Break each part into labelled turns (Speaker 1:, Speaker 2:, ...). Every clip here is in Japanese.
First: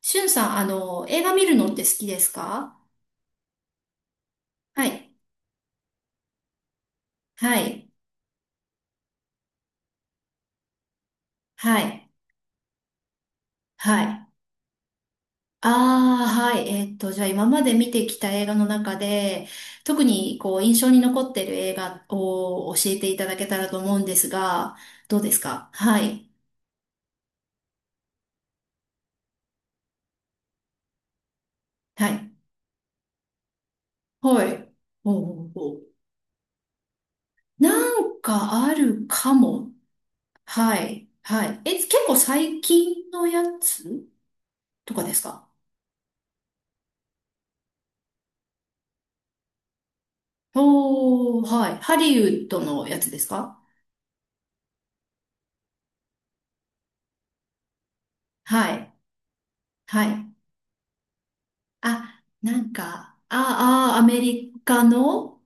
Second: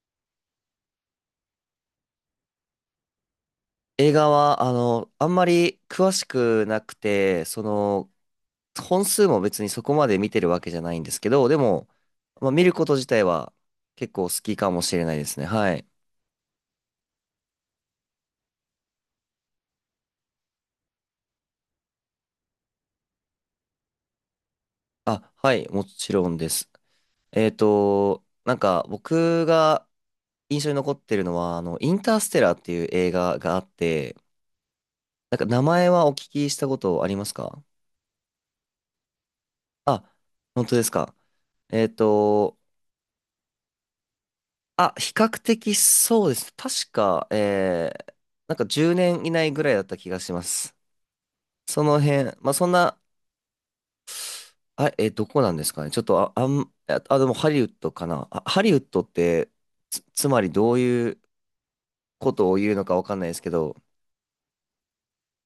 Speaker 1: しゅんさん、映画見るのって好きですか？
Speaker 2: 映画は、
Speaker 1: はい。
Speaker 2: あんまり詳しくなくて、
Speaker 1: はい。
Speaker 2: 本数も別にそこまで見てるわけじゃないんですけど、で
Speaker 1: は
Speaker 2: も、
Speaker 1: い。
Speaker 2: まあ、見ること自体は
Speaker 1: は
Speaker 2: 結構
Speaker 1: い。
Speaker 2: 好きかもしれないですね。はい。
Speaker 1: ああ、はい。じゃあ今まで見てきた映画の中で、特にこう印象に残ってる映画を教えていただけたらと思うんですが、どうで
Speaker 2: あ、
Speaker 1: す
Speaker 2: はい、
Speaker 1: か？
Speaker 2: も
Speaker 1: は
Speaker 2: ちろ
Speaker 1: い。
Speaker 2: んです。なんか僕が印象に残ってるのは、イン
Speaker 1: は
Speaker 2: タース
Speaker 1: い。
Speaker 2: テラーっていう映画があって、
Speaker 1: はい。お
Speaker 2: なんか
Speaker 1: う
Speaker 2: 名
Speaker 1: おうお
Speaker 2: 前
Speaker 1: う。
Speaker 2: はお聞きしたことありますか？
Speaker 1: なんかあるかも。
Speaker 2: あ、本当
Speaker 1: は
Speaker 2: です
Speaker 1: い。
Speaker 2: か。
Speaker 1: はい。え、
Speaker 2: え
Speaker 1: 結
Speaker 2: っ
Speaker 1: 構
Speaker 2: と、
Speaker 1: 最近のやつと
Speaker 2: あ、
Speaker 1: か
Speaker 2: 比
Speaker 1: です
Speaker 2: 較
Speaker 1: か？
Speaker 2: 的そうです。確か、なんか10年以内ぐらいだった気がします。
Speaker 1: おー、はい。
Speaker 2: そ
Speaker 1: ハ
Speaker 2: の
Speaker 1: リ
Speaker 2: 辺、
Speaker 1: ウッ
Speaker 2: まあ
Speaker 1: ド
Speaker 2: そん
Speaker 1: のや
Speaker 2: な、
Speaker 1: つですか？
Speaker 2: あ、どこなんですかね。ちょっと、でもハリウッドかな。あ、ハリ
Speaker 1: は
Speaker 2: ウッ
Speaker 1: い。
Speaker 2: ドって、つ、
Speaker 1: は
Speaker 2: つ
Speaker 1: い。
Speaker 2: まりどういう
Speaker 1: あ、
Speaker 2: ことを
Speaker 1: なん
Speaker 2: 言うのかわか
Speaker 1: か、
Speaker 2: んないですけど、
Speaker 1: ああ、アメリカの、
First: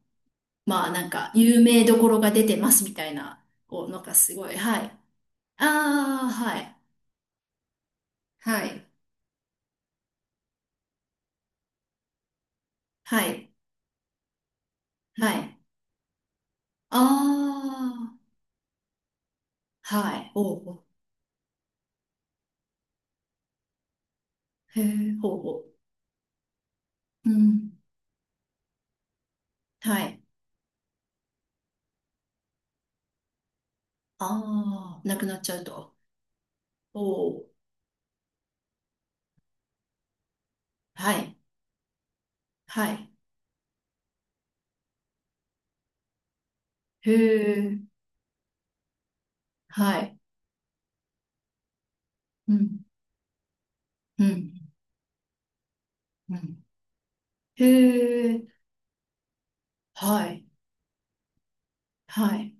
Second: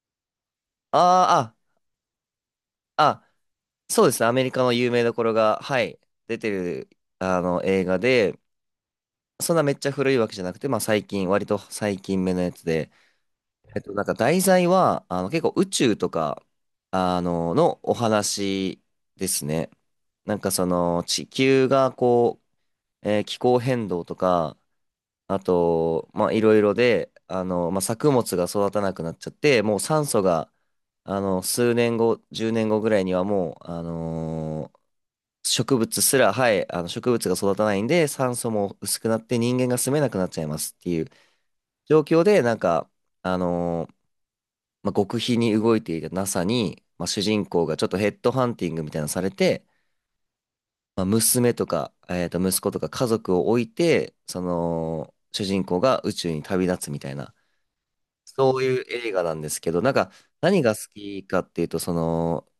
Speaker 1: まあ
Speaker 2: あ
Speaker 1: なんか、
Speaker 2: ー
Speaker 1: 有名どころが出てますみ
Speaker 2: あ、
Speaker 1: たい
Speaker 2: あ、
Speaker 1: な、お、なん
Speaker 2: そうで
Speaker 1: か
Speaker 2: すね。ア
Speaker 1: す
Speaker 2: メ
Speaker 1: ご
Speaker 2: リ
Speaker 1: い。
Speaker 2: カの
Speaker 1: は
Speaker 2: 有
Speaker 1: い。
Speaker 2: 名どころが、はい、
Speaker 1: ああ、
Speaker 2: 出て
Speaker 1: はい。
Speaker 2: る、映画で、
Speaker 1: はい。
Speaker 2: そんなめっちゃ古いわけじゃなくて、まあ最近、割と最近目のやつで、
Speaker 1: はい。
Speaker 2: なんか題材は、
Speaker 1: は
Speaker 2: 結構
Speaker 1: い。
Speaker 2: 宇宙とか、
Speaker 1: あ
Speaker 2: のお話ですね。
Speaker 1: あ、はい。
Speaker 2: なんか
Speaker 1: お
Speaker 2: そ
Speaker 1: うお
Speaker 2: の、地球がこう、気候変動とか、
Speaker 1: う。へえ、ほう
Speaker 2: あ
Speaker 1: ほ
Speaker 2: と、まあ、いろいろで、
Speaker 1: う。うん。
Speaker 2: まあ、作物が育たなくなっちゃって、もう
Speaker 1: は
Speaker 2: 酸
Speaker 1: い。
Speaker 2: 素が、数年後、10年後ぐらいにはもう、
Speaker 1: ああ、なくなっちゃう
Speaker 2: 植
Speaker 1: と。
Speaker 2: 物すら、はい、植物
Speaker 1: お
Speaker 2: が
Speaker 1: お。
Speaker 2: 育たないんで、酸素も薄くなって人間が住めなくなっちゃいますっていう
Speaker 1: はい。
Speaker 2: 状況で、なんか、
Speaker 1: はい。
Speaker 2: あのーまあ、極秘に動いていた NASA に、まあ、
Speaker 1: へ
Speaker 2: 主人公が
Speaker 1: え、
Speaker 2: ちょっとヘッドハンティングみたいなのされて、
Speaker 1: はい。
Speaker 2: まあ、娘とか、
Speaker 1: う
Speaker 2: 息子
Speaker 1: ん。
Speaker 2: とか家族を置いて、
Speaker 1: う
Speaker 2: そ
Speaker 1: ん。
Speaker 2: の、主人公が宇宙
Speaker 1: う
Speaker 2: に
Speaker 1: ん。
Speaker 2: 旅立つみたいな、
Speaker 1: へえ、
Speaker 2: そういう映画なんですけど、なんか、
Speaker 1: はい。
Speaker 2: 何が好きかっていうと、そ
Speaker 1: は
Speaker 2: の、
Speaker 1: い。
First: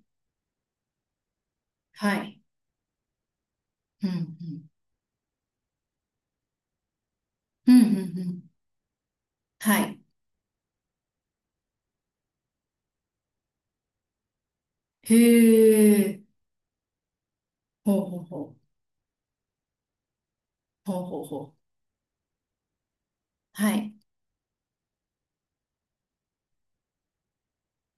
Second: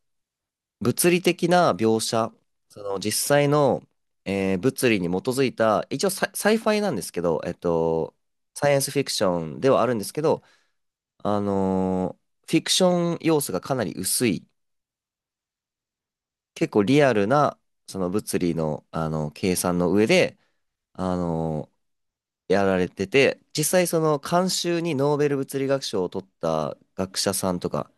Speaker 2: 物理的な描
Speaker 1: は
Speaker 2: 写、
Speaker 1: い。
Speaker 2: その、実際の、
Speaker 1: うん。うん
Speaker 2: 物理に基づいた、一応サイファイなんですけど、
Speaker 1: うんうんうん。
Speaker 2: サイエンスフィクションで
Speaker 1: は
Speaker 2: はあるん
Speaker 1: い。
Speaker 2: ですけど、あのーフィクション要素がかなり薄い
Speaker 1: へえ。
Speaker 2: 結構リアルな、
Speaker 1: ほ
Speaker 2: そ
Speaker 1: う
Speaker 2: の
Speaker 1: ほう
Speaker 2: 物
Speaker 1: ほ
Speaker 2: 理
Speaker 1: う。
Speaker 2: の、計算の上で、
Speaker 1: ほう
Speaker 2: あ
Speaker 1: ほうほう。
Speaker 2: の、やられてて、実
Speaker 1: は
Speaker 2: 際
Speaker 1: い。
Speaker 2: その監修にノーベル物理学賞を取った学者さんとか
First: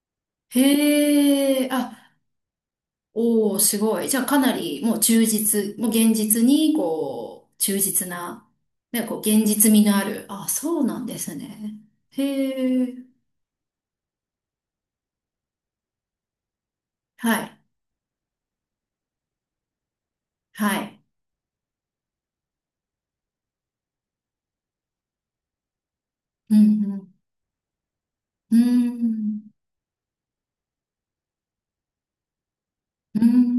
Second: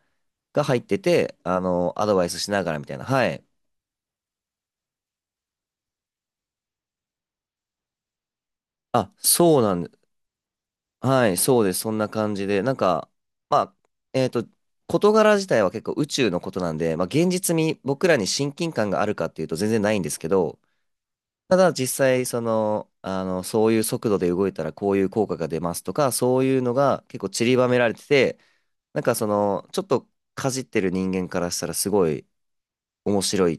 Speaker 2: が入ってて、
Speaker 1: へえ。
Speaker 2: ア
Speaker 1: あ、
Speaker 2: ドバイスしながらみたいな。はい。
Speaker 1: おお、すごい。じゃあかなりもう忠実、もう現実に、こう、忠実な、ね、
Speaker 2: あ、
Speaker 1: こう、現
Speaker 2: そう
Speaker 1: 実
Speaker 2: なん
Speaker 1: 味
Speaker 2: で、
Speaker 1: のある。あ、そうなんで
Speaker 2: は
Speaker 1: す
Speaker 2: い、そうで
Speaker 1: ね。
Speaker 2: す。そんな感じで、なん
Speaker 1: へえ。
Speaker 2: か、まあ、えっと、事柄自体は結構宇宙のことなんで、まあ、現
Speaker 1: は
Speaker 2: 実
Speaker 1: い。
Speaker 2: に僕らに親近感があるかっていうと全然ないんですけど、
Speaker 1: はい。
Speaker 2: ただ実際、そういう速度で動いたらこういう効果が出ますとか、そう
Speaker 1: う
Speaker 2: いうのが
Speaker 1: ん
Speaker 2: 結構散りばめられてて、
Speaker 1: うん。うー
Speaker 2: なんかそ
Speaker 1: ん。
Speaker 2: の、ちょっとかじってる人間からしたらすごい
Speaker 1: うー
Speaker 2: 面白いっ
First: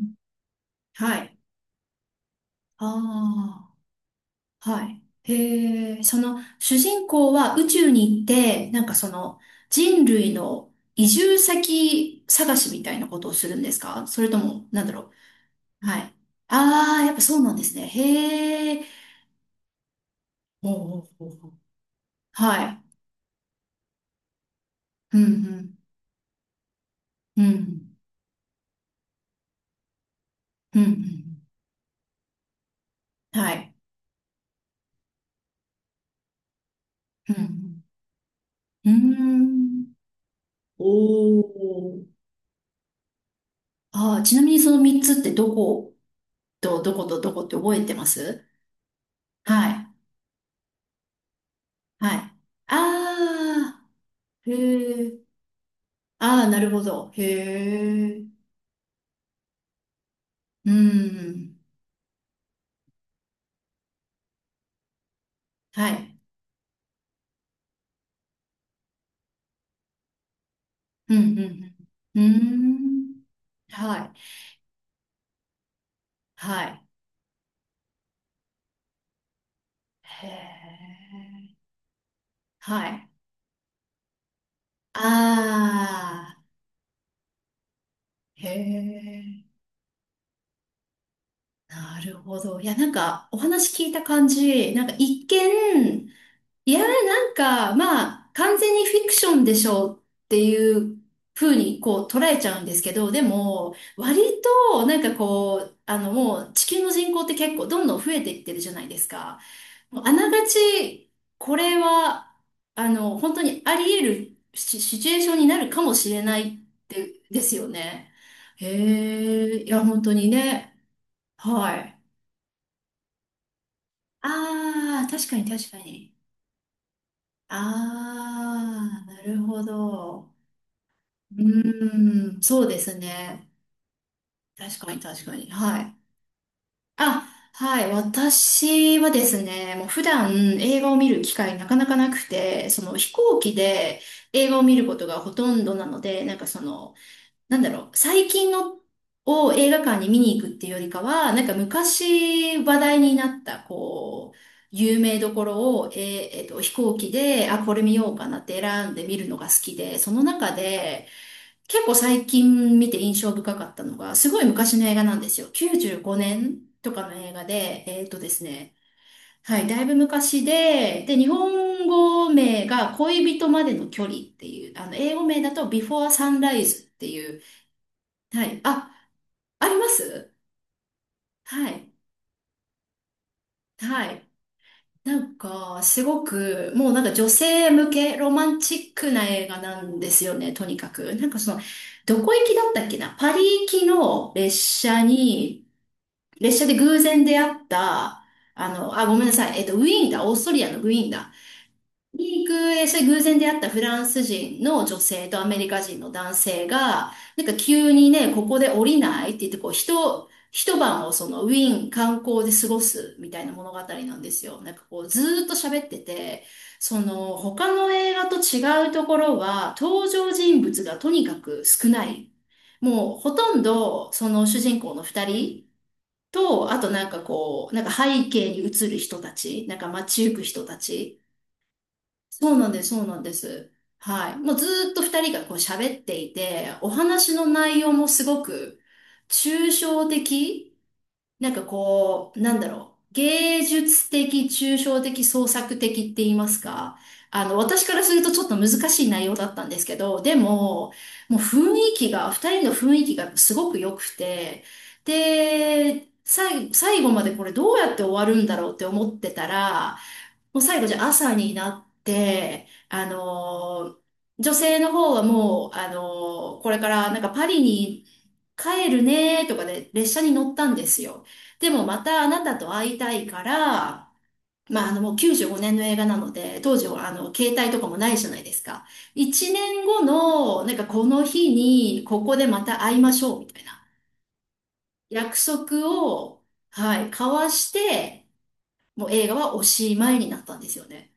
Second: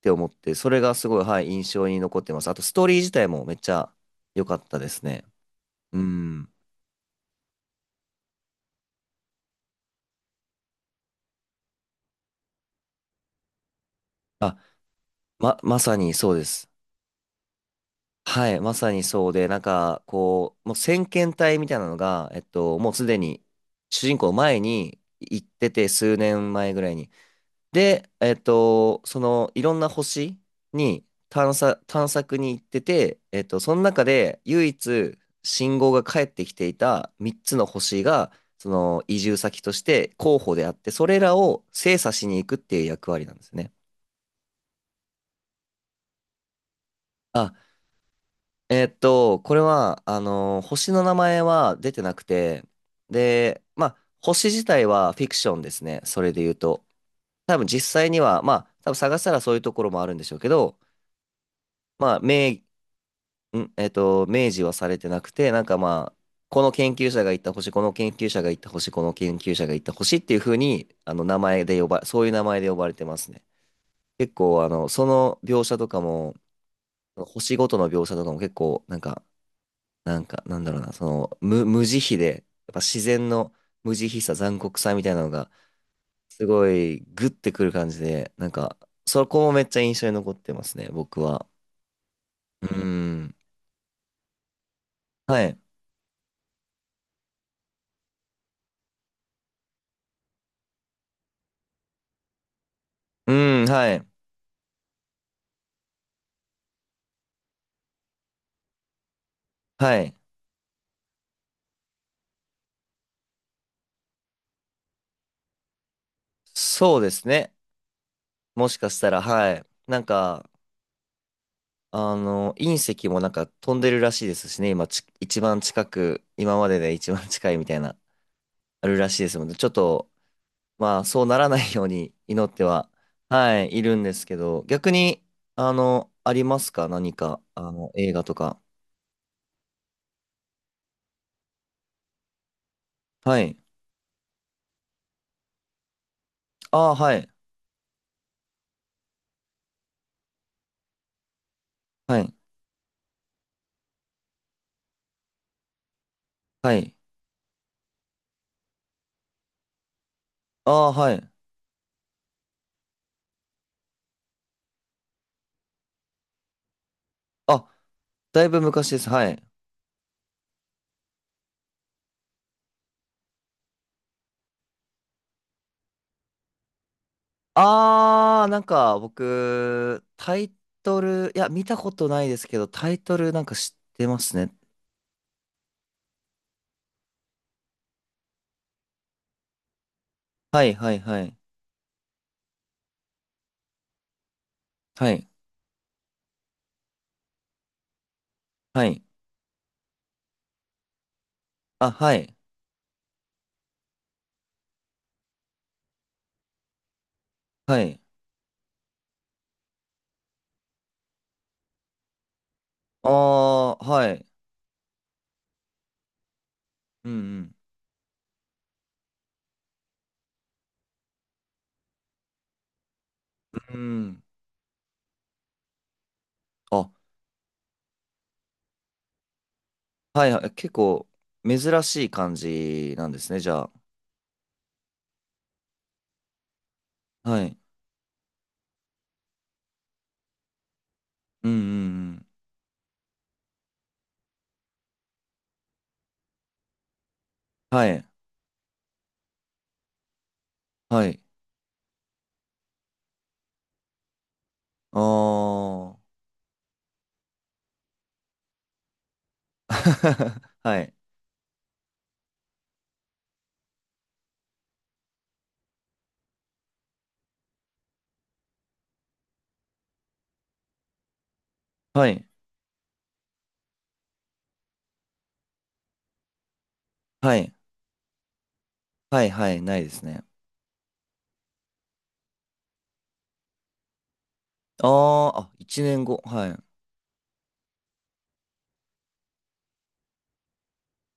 Speaker 2: て思って、それがす
Speaker 1: は
Speaker 2: ごい、
Speaker 1: い。
Speaker 2: はい、印象に残ってます。あと、スト
Speaker 1: あ
Speaker 2: ーリー自体もめっち
Speaker 1: あ。
Speaker 2: ゃ良かった
Speaker 1: は
Speaker 2: で
Speaker 1: い。
Speaker 2: すね。
Speaker 1: へ
Speaker 2: う
Speaker 1: え、その
Speaker 2: ん。
Speaker 1: 主人公は宇宙に行って、なんかその人類の移住先探しみたいなことをするんですか？それと
Speaker 2: あ、
Speaker 1: も、なんだろ
Speaker 2: ま、ま
Speaker 1: う。
Speaker 2: さ
Speaker 1: は
Speaker 2: に
Speaker 1: い。
Speaker 2: そうです。
Speaker 1: ああ、やっぱそうなんですね。
Speaker 2: はい、
Speaker 1: へ
Speaker 2: ま
Speaker 1: え。
Speaker 2: さにそうで、なんか、こう、
Speaker 1: ほ
Speaker 2: もう
Speaker 1: うほう
Speaker 2: 先
Speaker 1: ほ
Speaker 2: 遣
Speaker 1: うほう。
Speaker 2: 隊みたいなのが、
Speaker 1: はい。
Speaker 2: もうすでに主人公前に
Speaker 1: う
Speaker 2: 行って
Speaker 1: ん、
Speaker 2: て、数年前ぐらいに。
Speaker 1: うん、うん、
Speaker 2: で、そのいろんな星
Speaker 1: うん、う
Speaker 2: に
Speaker 1: ん。
Speaker 2: 探索に行ってて、
Speaker 1: はい。
Speaker 2: その中で唯一信号が返ってきていた
Speaker 1: う
Speaker 2: 3つの
Speaker 1: ん、
Speaker 2: 星が、そ
Speaker 1: う
Speaker 2: の移住先とし
Speaker 1: ん。うーん。
Speaker 2: て候補であって、それらを
Speaker 1: お
Speaker 2: 精
Speaker 1: お。
Speaker 2: 査しに行くっていう役割なんですね。
Speaker 1: ああ、ちなみにその3つってどこと、どことどこっ
Speaker 2: あ、
Speaker 1: て覚えてます？
Speaker 2: これ
Speaker 1: はい。
Speaker 2: は、星の名前は出てな
Speaker 1: はい。
Speaker 2: くて、
Speaker 1: あ
Speaker 2: で、ま
Speaker 1: あ。
Speaker 2: あ、星
Speaker 1: へ
Speaker 2: 自体はフィ
Speaker 1: え。
Speaker 2: クションですね。それで
Speaker 1: ああ、
Speaker 2: 言う
Speaker 1: なるほ
Speaker 2: と。
Speaker 1: ど。へ
Speaker 2: 多分実際に
Speaker 1: え。
Speaker 2: は、まあ、多分探したらそういうところもあるんでしょうけ
Speaker 1: う
Speaker 2: ど、
Speaker 1: ん。
Speaker 2: まあ、名、ん、えっと、明示はされてなくて、なんか
Speaker 1: は
Speaker 2: まあ、
Speaker 1: い。
Speaker 2: この研究者が行った星、この研究者が行った星、この研究者が行った星っていう風に、
Speaker 1: うん、
Speaker 2: 名
Speaker 1: う
Speaker 2: 前
Speaker 1: ん、
Speaker 2: で呼ば、
Speaker 1: うん。うー
Speaker 2: そういう名前で呼ばれてま
Speaker 1: ん。
Speaker 2: すね。
Speaker 1: はい。
Speaker 2: 結構、その描写とかも、
Speaker 1: はい。
Speaker 2: 星ごとの描写とかも結構、なんか、なん
Speaker 1: へ
Speaker 2: か、なんだろうな、
Speaker 1: え。
Speaker 2: 無慈悲で、やっぱ
Speaker 1: は
Speaker 2: 自
Speaker 1: い。
Speaker 2: 然の無慈悲さ、残酷さみ
Speaker 1: あ
Speaker 2: たいなのが、
Speaker 1: あ。
Speaker 2: すごい、グッてくる感じで、
Speaker 1: へ
Speaker 2: なんか、そこ
Speaker 1: え。
Speaker 2: もめっちゃ印象に残ってますね、僕は。
Speaker 1: なるほど。い
Speaker 2: うー
Speaker 1: や、なんか、
Speaker 2: ん。
Speaker 1: お話聞いた感じ、なんか一
Speaker 2: はい。
Speaker 1: 見、いや、なんか、まあ、完全にフィクションでしょうっていう風に、こう、捉えちゃうんですけど、で
Speaker 2: うーん、
Speaker 1: も、
Speaker 2: はい。
Speaker 1: 割と、なんかこう、もう、地球の人口って結構どんどん増えていってるじゃないですか。
Speaker 2: は
Speaker 1: もう、あ
Speaker 2: い。
Speaker 1: ながち、これは、本当にあり得るシシチュエーションになるかもしれないっ
Speaker 2: そうで
Speaker 1: て、
Speaker 2: す
Speaker 1: で
Speaker 2: ね。
Speaker 1: すよね。
Speaker 2: もしかした
Speaker 1: へ
Speaker 2: ら、は
Speaker 1: え、
Speaker 2: い。
Speaker 1: いや、本
Speaker 2: なん
Speaker 1: 当に
Speaker 2: か、
Speaker 1: ね。はい。
Speaker 2: 隕石もなんか飛んでるらしいですしね、
Speaker 1: ああ、確か
Speaker 2: 一
Speaker 1: に
Speaker 2: 番
Speaker 1: 確か
Speaker 2: 近
Speaker 1: に。
Speaker 2: く、今までで一番近いみたいな、ある
Speaker 1: ああ、
Speaker 2: らし
Speaker 1: な
Speaker 2: いです
Speaker 1: る
Speaker 2: ので、
Speaker 1: ほ
Speaker 2: ちょっと、
Speaker 1: ど。
Speaker 2: まあ、そう
Speaker 1: う
Speaker 2: ならないように
Speaker 1: ーん、
Speaker 2: 祈っ
Speaker 1: そ
Speaker 2: て
Speaker 1: うで
Speaker 2: は、
Speaker 1: すね。
Speaker 2: はい、いるんですけど、
Speaker 1: 確
Speaker 2: 逆
Speaker 1: かに
Speaker 2: に、
Speaker 1: 確かに。はい。
Speaker 2: ありますか何
Speaker 1: あ、
Speaker 2: か、
Speaker 1: はい。
Speaker 2: 映画とか。
Speaker 1: 私はですね、もう普段映画を見る機会なかなかなくて、その飛行
Speaker 2: は
Speaker 1: 機
Speaker 2: い。
Speaker 1: で映画を見ることがほとんどなので、なんかそ
Speaker 2: あ
Speaker 1: の、
Speaker 2: あ、はい。
Speaker 1: なんだろう、最近のを映画館に見に行くっていうよりかは、なんか
Speaker 2: はい。
Speaker 1: 昔話題になった、こう、有名どころを、飛
Speaker 2: はい。
Speaker 1: 行機で、あ、これ見ようかなって選んで見るのが好きで、その中
Speaker 2: ああ、
Speaker 1: で、
Speaker 2: はい。
Speaker 1: 結構最近見て印象深かったのが、すごい昔の映画なんですよ。95年とかの映画
Speaker 2: あ、
Speaker 1: で、えっとで
Speaker 2: だ
Speaker 1: す
Speaker 2: いぶ
Speaker 1: ね、
Speaker 2: 昔です。はい。
Speaker 1: はい、だいぶ昔で、で、日本語名が恋人までの距離っていう、英語名だと Before Sunrise っていう、
Speaker 2: あ
Speaker 1: は
Speaker 2: ー、な
Speaker 1: い。
Speaker 2: ん
Speaker 1: あ、
Speaker 2: か
Speaker 1: ありま
Speaker 2: 僕、
Speaker 1: す？
Speaker 2: タイトル、いや、見
Speaker 1: は
Speaker 2: た
Speaker 1: い。
Speaker 2: ことないですけど、タイトルなんか知って
Speaker 1: は
Speaker 2: ま
Speaker 1: い。
Speaker 2: すね。
Speaker 1: なんか、すごく、もうなんか女性向けロマンチックな映画なんですよね、と
Speaker 2: はい
Speaker 1: にか
Speaker 2: はい
Speaker 1: く。
Speaker 2: は
Speaker 1: なん
Speaker 2: い。
Speaker 1: かその、どこ行きだったっけな、パリ行きの列車
Speaker 2: はい。
Speaker 1: に、列車で偶然出会った、
Speaker 2: はい。
Speaker 1: あ、ごめんなさい。ウィーンだ。オーストリアのウィーンだ。
Speaker 2: あ、はい。
Speaker 1: に行く、え、それ偶然出会ったフランス人の女性とアメリカ人の男性が、なんか
Speaker 2: は
Speaker 1: 急
Speaker 2: い。
Speaker 1: にね、ここで降りないって言って、こう、一晩をそのウィーン観光で過ごすみたいな物
Speaker 2: あ
Speaker 1: 語
Speaker 2: ー、は
Speaker 1: なん
Speaker 2: い。
Speaker 1: ですよ。なんかこう、ずーっと喋ってて、そ
Speaker 2: う
Speaker 1: の、
Speaker 2: ん
Speaker 1: 他の映画と違うところは、登場人物がとにかく少ない。もう、ほとん
Speaker 2: うん。う
Speaker 1: ど、
Speaker 2: ん。
Speaker 1: その主人公の二人と、あと
Speaker 2: あ、
Speaker 1: なんかこう、なんか背景に映る人たち、なんか街
Speaker 2: はい
Speaker 1: 行く
Speaker 2: はい。
Speaker 1: 人
Speaker 2: 結
Speaker 1: た
Speaker 2: 構、
Speaker 1: ち、
Speaker 2: 珍しい感
Speaker 1: そうなんです、
Speaker 2: じ
Speaker 1: そう
Speaker 2: なん
Speaker 1: な
Speaker 2: で
Speaker 1: んで
Speaker 2: すね、じ
Speaker 1: す。
Speaker 2: ゃ
Speaker 1: はい。もうずーっと二人がこう喋っていて、お
Speaker 2: あ。
Speaker 1: 話
Speaker 2: は
Speaker 1: の
Speaker 2: い。
Speaker 1: 内容もすごく抽象的、
Speaker 2: う
Speaker 1: な
Speaker 2: ん
Speaker 1: ん
Speaker 2: うん
Speaker 1: か
Speaker 2: うん。
Speaker 1: こう、なんだろう、芸術的、抽象的、創作的って言いますか。私
Speaker 2: は
Speaker 1: から
Speaker 2: い。
Speaker 1: するとちょっと難しい内容だったんですけど、でも、
Speaker 2: はい。
Speaker 1: もう雰囲気が、二人の雰囲気がすごく良くて、
Speaker 2: あー。
Speaker 1: で、最後までこれどうやって終わるんだろうって思ってたら、もう最
Speaker 2: は
Speaker 1: 後じ
Speaker 2: い。
Speaker 1: ゃあ朝になって、女性の方はもう、これからなんかパリに帰るねとかで列車に乗ったんですよ。でもま
Speaker 2: は
Speaker 1: た
Speaker 2: い。
Speaker 1: あなたと会いたいから、まあ、あのもう95年の映画なので、当時はあの
Speaker 2: は
Speaker 1: 携
Speaker 2: い。
Speaker 1: 帯とかもないじゃないですか。
Speaker 2: はいは
Speaker 1: 1
Speaker 2: い。ない
Speaker 1: 年
Speaker 2: です
Speaker 1: 後
Speaker 2: ね。
Speaker 1: のなんかこの日にここでまた会いましょうみたいな
Speaker 2: あ
Speaker 1: 約
Speaker 2: ー、あ、1
Speaker 1: 束
Speaker 2: 年後。
Speaker 1: を、
Speaker 2: はい。
Speaker 1: はい、交わして、もう映画はおしまいになったんですよね。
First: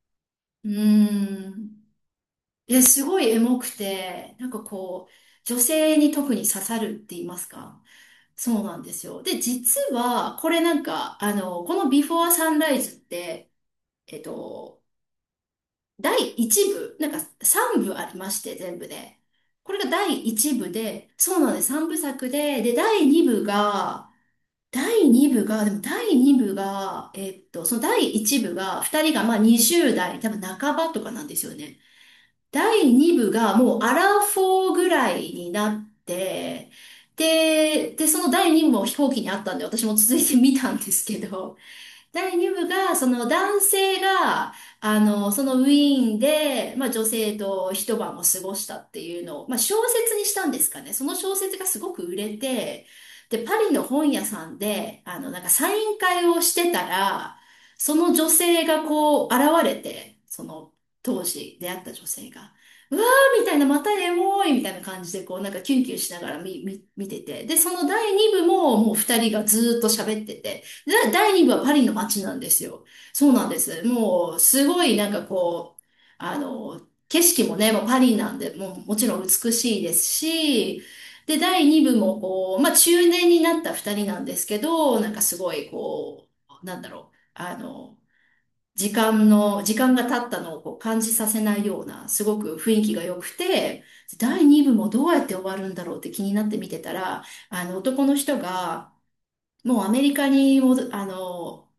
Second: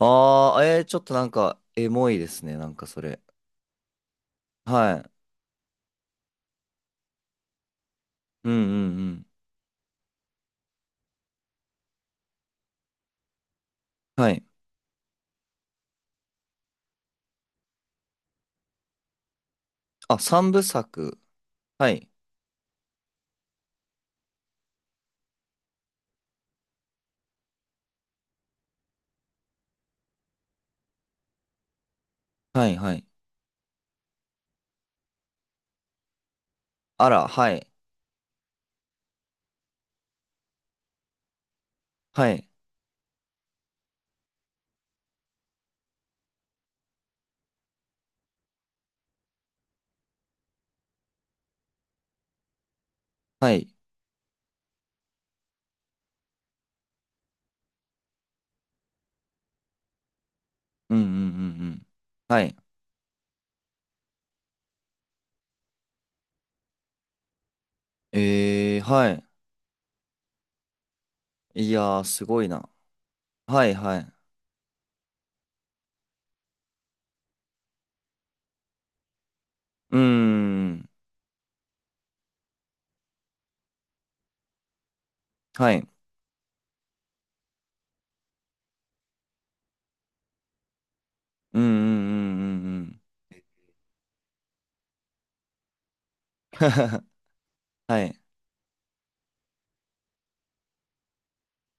Speaker 2: ああ、
Speaker 1: う
Speaker 2: えー、ちょっとなん
Speaker 1: ー
Speaker 2: か、
Speaker 1: ん。
Speaker 2: エモいですね、なん
Speaker 1: え、
Speaker 2: かそ
Speaker 1: すご
Speaker 2: れ。
Speaker 1: いエモくて、なんか
Speaker 2: は
Speaker 1: こ
Speaker 2: い。
Speaker 1: う、女性に特に刺さるって言いますか。
Speaker 2: うんう
Speaker 1: そうなんで
Speaker 2: んう
Speaker 1: すよ。
Speaker 2: ん。
Speaker 1: で、実は、これなんか、このビフォーサンライズって、えっ
Speaker 2: はい。
Speaker 1: と、第1部、なんか3部ありまして、全部で。これが
Speaker 2: あ、
Speaker 1: 第
Speaker 2: 三
Speaker 1: 1
Speaker 2: 部
Speaker 1: 部で、
Speaker 2: 作。
Speaker 1: そうなんです。3
Speaker 2: はい。
Speaker 1: 部作で、で、第2部が、でも第2部が、その第1部が、2人がまあ20代、多分半ばとかなんですよね。
Speaker 2: はい
Speaker 1: 第
Speaker 2: はい。
Speaker 1: 2部がもうアラフォーぐらいになって、
Speaker 2: あら、はい。
Speaker 1: で、その第2部も飛行機にあったんで、私も続いて見たんですけど、
Speaker 2: は
Speaker 1: 第2
Speaker 2: い。
Speaker 1: 部が、その男性が、そのウィーンで、まあ女性と一晩を過ごしたっていうのを、まあ小説にしたんですかね。その小説がすごく売れて、で、
Speaker 2: は
Speaker 1: パ
Speaker 2: い。
Speaker 1: リの本屋さんで、なんかサイン会をしてたら、その女性がこう現れて、その
Speaker 2: うんうんう
Speaker 1: 当時
Speaker 2: ん
Speaker 1: 出
Speaker 2: う
Speaker 1: 会っ
Speaker 2: ん。
Speaker 1: た女性
Speaker 2: は
Speaker 1: が、
Speaker 2: い。
Speaker 1: うわーみたいな、またエモいみたいな感じで、こうなんかキュンキュンしながら見てて。で、その第2部も
Speaker 2: えー、
Speaker 1: もう
Speaker 2: は
Speaker 1: 二
Speaker 2: い。
Speaker 1: 人がずーっと喋ってて、で第2部は
Speaker 2: い
Speaker 1: パリの
Speaker 2: やー、
Speaker 1: 街
Speaker 2: す
Speaker 1: なん
Speaker 2: ご
Speaker 1: で
Speaker 2: い
Speaker 1: す
Speaker 2: な。
Speaker 1: よ。そうなんで
Speaker 2: はい
Speaker 1: す。
Speaker 2: はい。
Speaker 1: もう、すごいなんかこう、あの、景色もね、もうパリなんで、もうもちろん美しいで
Speaker 2: うー
Speaker 1: すし、
Speaker 2: ん。
Speaker 1: で、第2部もこう、まあ中年になった2人なんですけど、なんかすごい
Speaker 2: はい。
Speaker 1: こう、なんだろう、時間が経ったのをこう感じさせな
Speaker 2: うん
Speaker 1: い
Speaker 2: うんう
Speaker 1: ような、すご
Speaker 2: ん
Speaker 1: く
Speaker 2: う
Speaker 1: 雰
Speaker 2: ん
Speaker 1: 囲
Speaker 2: う
Speaker 1: 気
Speaker 2: ん。
Speaker 1: が良くて、第2部もどうやって終わるんだろうって気になって見てた ら、
Speaker 2: は
Speaker 1: 男の
Speaker 2: い。
Speaker 1: 人が、もうアメリカにもど、あの、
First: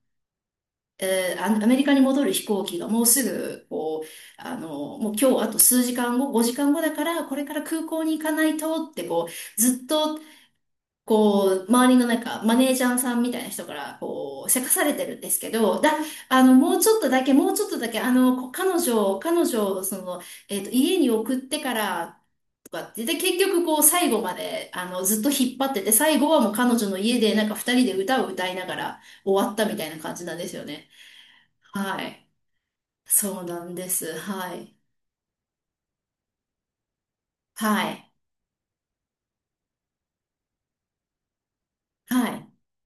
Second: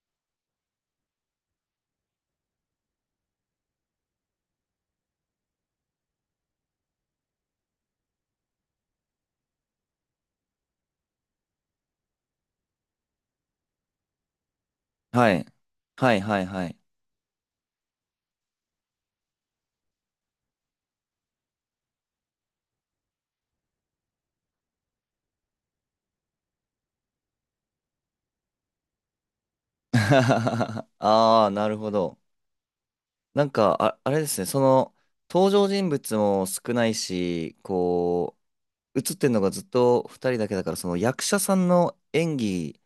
Speaker 1: えーあアメリカに戻る飛行機がもうすぐ、こう、もう今日あと数時間後、5時間後だから、これから空港に行かないとって、こう、ずっと、こう、周りのなんか、マネージャーさんみたいな人から、こう、せかされてるんで
Speaker 2: は
Speaker 1: す
Speaker 2: い。
Speaker 1: けど、だ、
Speaker 2: はいは
Speaker 1: あ
Speaker 2: い
Speaker 1: の、
Speaker 2: は
Speaker 1: も
Speaker 2: い。
Speaker 1: うちょっとだけ、もうちょっとだけ、こ彼女を、彼女を、その、家に送ってから、とかってで、結局こう最後まであのずっと引っ張ってて、最後はもう彼女の家でなんか二人で歌を歌いながら終わったみたいな感じなんで すよね。
Speaker 2: ああ、なるほ
Speaker 1: は
Speaker 2: ど。
Speaker 1: い。そう
Speaker 2: なん
Speaker 1: なん
Speaker 2: か、
Speaker 1: で
Speaker 2: あ、あ
Speaker 1: す。
Speaker 2: れですね、
Speaker 1: は
Speaker 2: そ
Speaker 1: い。
Speaker 2: の、登場人物も少ないし、
Speaker 1: はい。
Speaker 2: こう、映ってんのがずっと二人だけだから、その役者さんの
Speaker 1: は
Speaker 2: 演
Speaker 1: い。
Speaker 2: 技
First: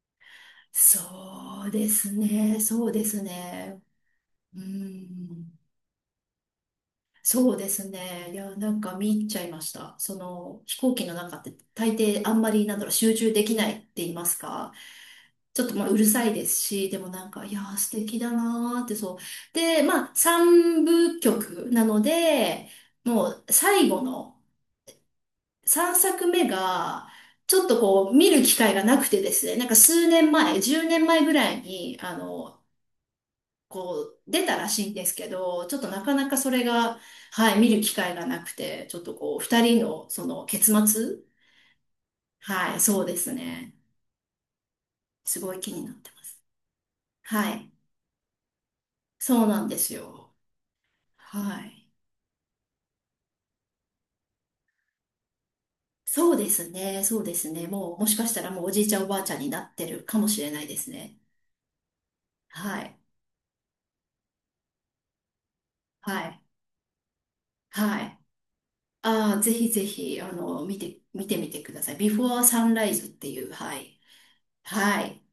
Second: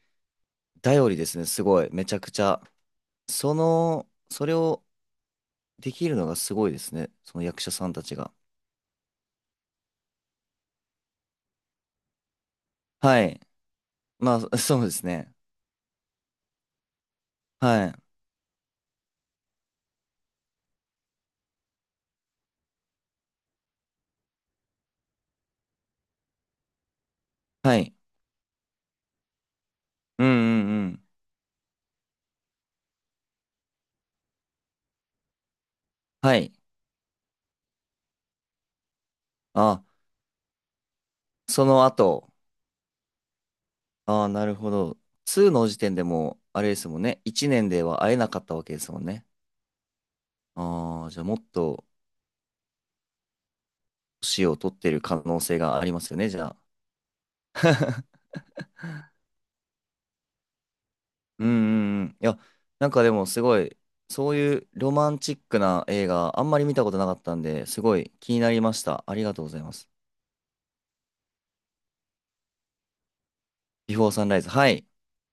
Speaker 2: 頼りですね、す
Speaker 1: そう
Speaker 2: ご
Speaker 1: で
Speaker 2: い、め
Speaker 1: す
Speaker 2: ちゃくち
Speaker 1: ね。
Speaker 2: ゃ。
Speaker 1: そうです
Speaker 2: そ
Speaker 1: ね。
Speaker 2: の、それ
Speaker 1: う
Speaker 2: を
Speaker 1: ん。
Speaker 2: できるのがすごいですね、その
Speaker 1: そう
Speaker 2: 役
Speaker 1: で
Speaker 2: 者さ
Speaker 1: す
Speaker 2: んたち
Speaker 1: ね。
Speaker 2: が。
Speaker 1: いや、なんか見入っちゃいました。その、飛行機の中って大抵あんまり、なんだろう、集
Speaker 2: は
Speaker 1: 中
Speaker 2: い。
Speaker 1: できないって言いま
Speaker 2: ま
Speaker 1: す
Speaker 2: あ、
Speaker 1: か。
Speaker 2: そうですね。
Speaker 1: ちょっとまあうるさいですし、でもなんか、いやー
Speaker 2: は
Speaker 1: 素
Speaker 2: い。
Speaker 1: 敵だなーってそう。で、まあ、三部曲なので、もう最後の、3作目が、ちょっ
Speaker 2: は
Speaker 1: と
Speaker 2: い。
Speaker 1: こう、見る機会がなくてですね、なんか数
Speaker 2: うん
Speaker 1: 年
Speaker 2: う
Speaker 1: 前、
Speaker 2: ん
Speaker 1: 10
Speaker 2: うん。
Speaker 1: 年前ぐらいに、こう、出たらしいんですけど、ちょっとなかな
Speaker 2: は
Speaker 1: かそ
Speaker 2: い。
Speaker 1: れが、はい、見る機会がなくて、ちょっとこう、二人
Speaker 2: あ、
Speaker 1: の、その、結末。
Speaker 2: その後。
Speaker 1: はい、そうですね。
Speaker 2: ああ、なるほど。
Speaker 1: す
Speaker 2: 2
Speaker 1: ごい
Speaker 2: の
Speaker 1: 気
Speaker 2: 時
Speaker 1: になっ
Speaker 2: 点で
Speaker 1: てま
Speaker 2: も、
Speaker 1: す。
Speaker 2: あれですもんね、1
Speaker 1: は
Speaker 2: 年
Speaker 1: い、
Speaker 2: では会えなかったわけですもんね。
Speaker 1: そうなんですよ。
Speaker 2: ああ、じゃあもっ
Speaker 1: は
Speaker 2: と、
Speaker 1: い。
Speaker 2: 年を取ってる可能性がありますよね、
Speaker 1: そう
Speaker 2: じゃ
Speaker 1: で
Speaker 2: あ。
Speaker 1: すね、そうですね。もう、もしかしたらもうおじいちゃんおばあちゃんになってるかもしれないですね。
Speaker 2: うんうんうん。いや、
Speaker 1: は
Speaker 2: なん
Speaker 1: い、
Speaker 2: かでもすごい、そういうロマンチックな映
Speaker 1: は
Speaker 2: 画、
Speaker 1: い、
Speaker 2: あんまり見たことなかったんで、すご
Speaker 1: は
Speaker 2: い
Speaker 1: い。
Speaker 2: 気になりました。ありが
Speaker 1: ああ、
Speaker 2: とうご
Speaker 1: ぜ
Speaker 2: ざい
Speaker 1: ひ
Speaker 2: ま
Speaker 1: ぜ
Speaker 2: す。
Speaker 1: ひ、て、見てみてください。ビフォーサンライズっていう、は
Speaker 2: ビ
Speaker 1: い。
Speaker 2: フォーサンライズ。はい。
Speaker 1: はい。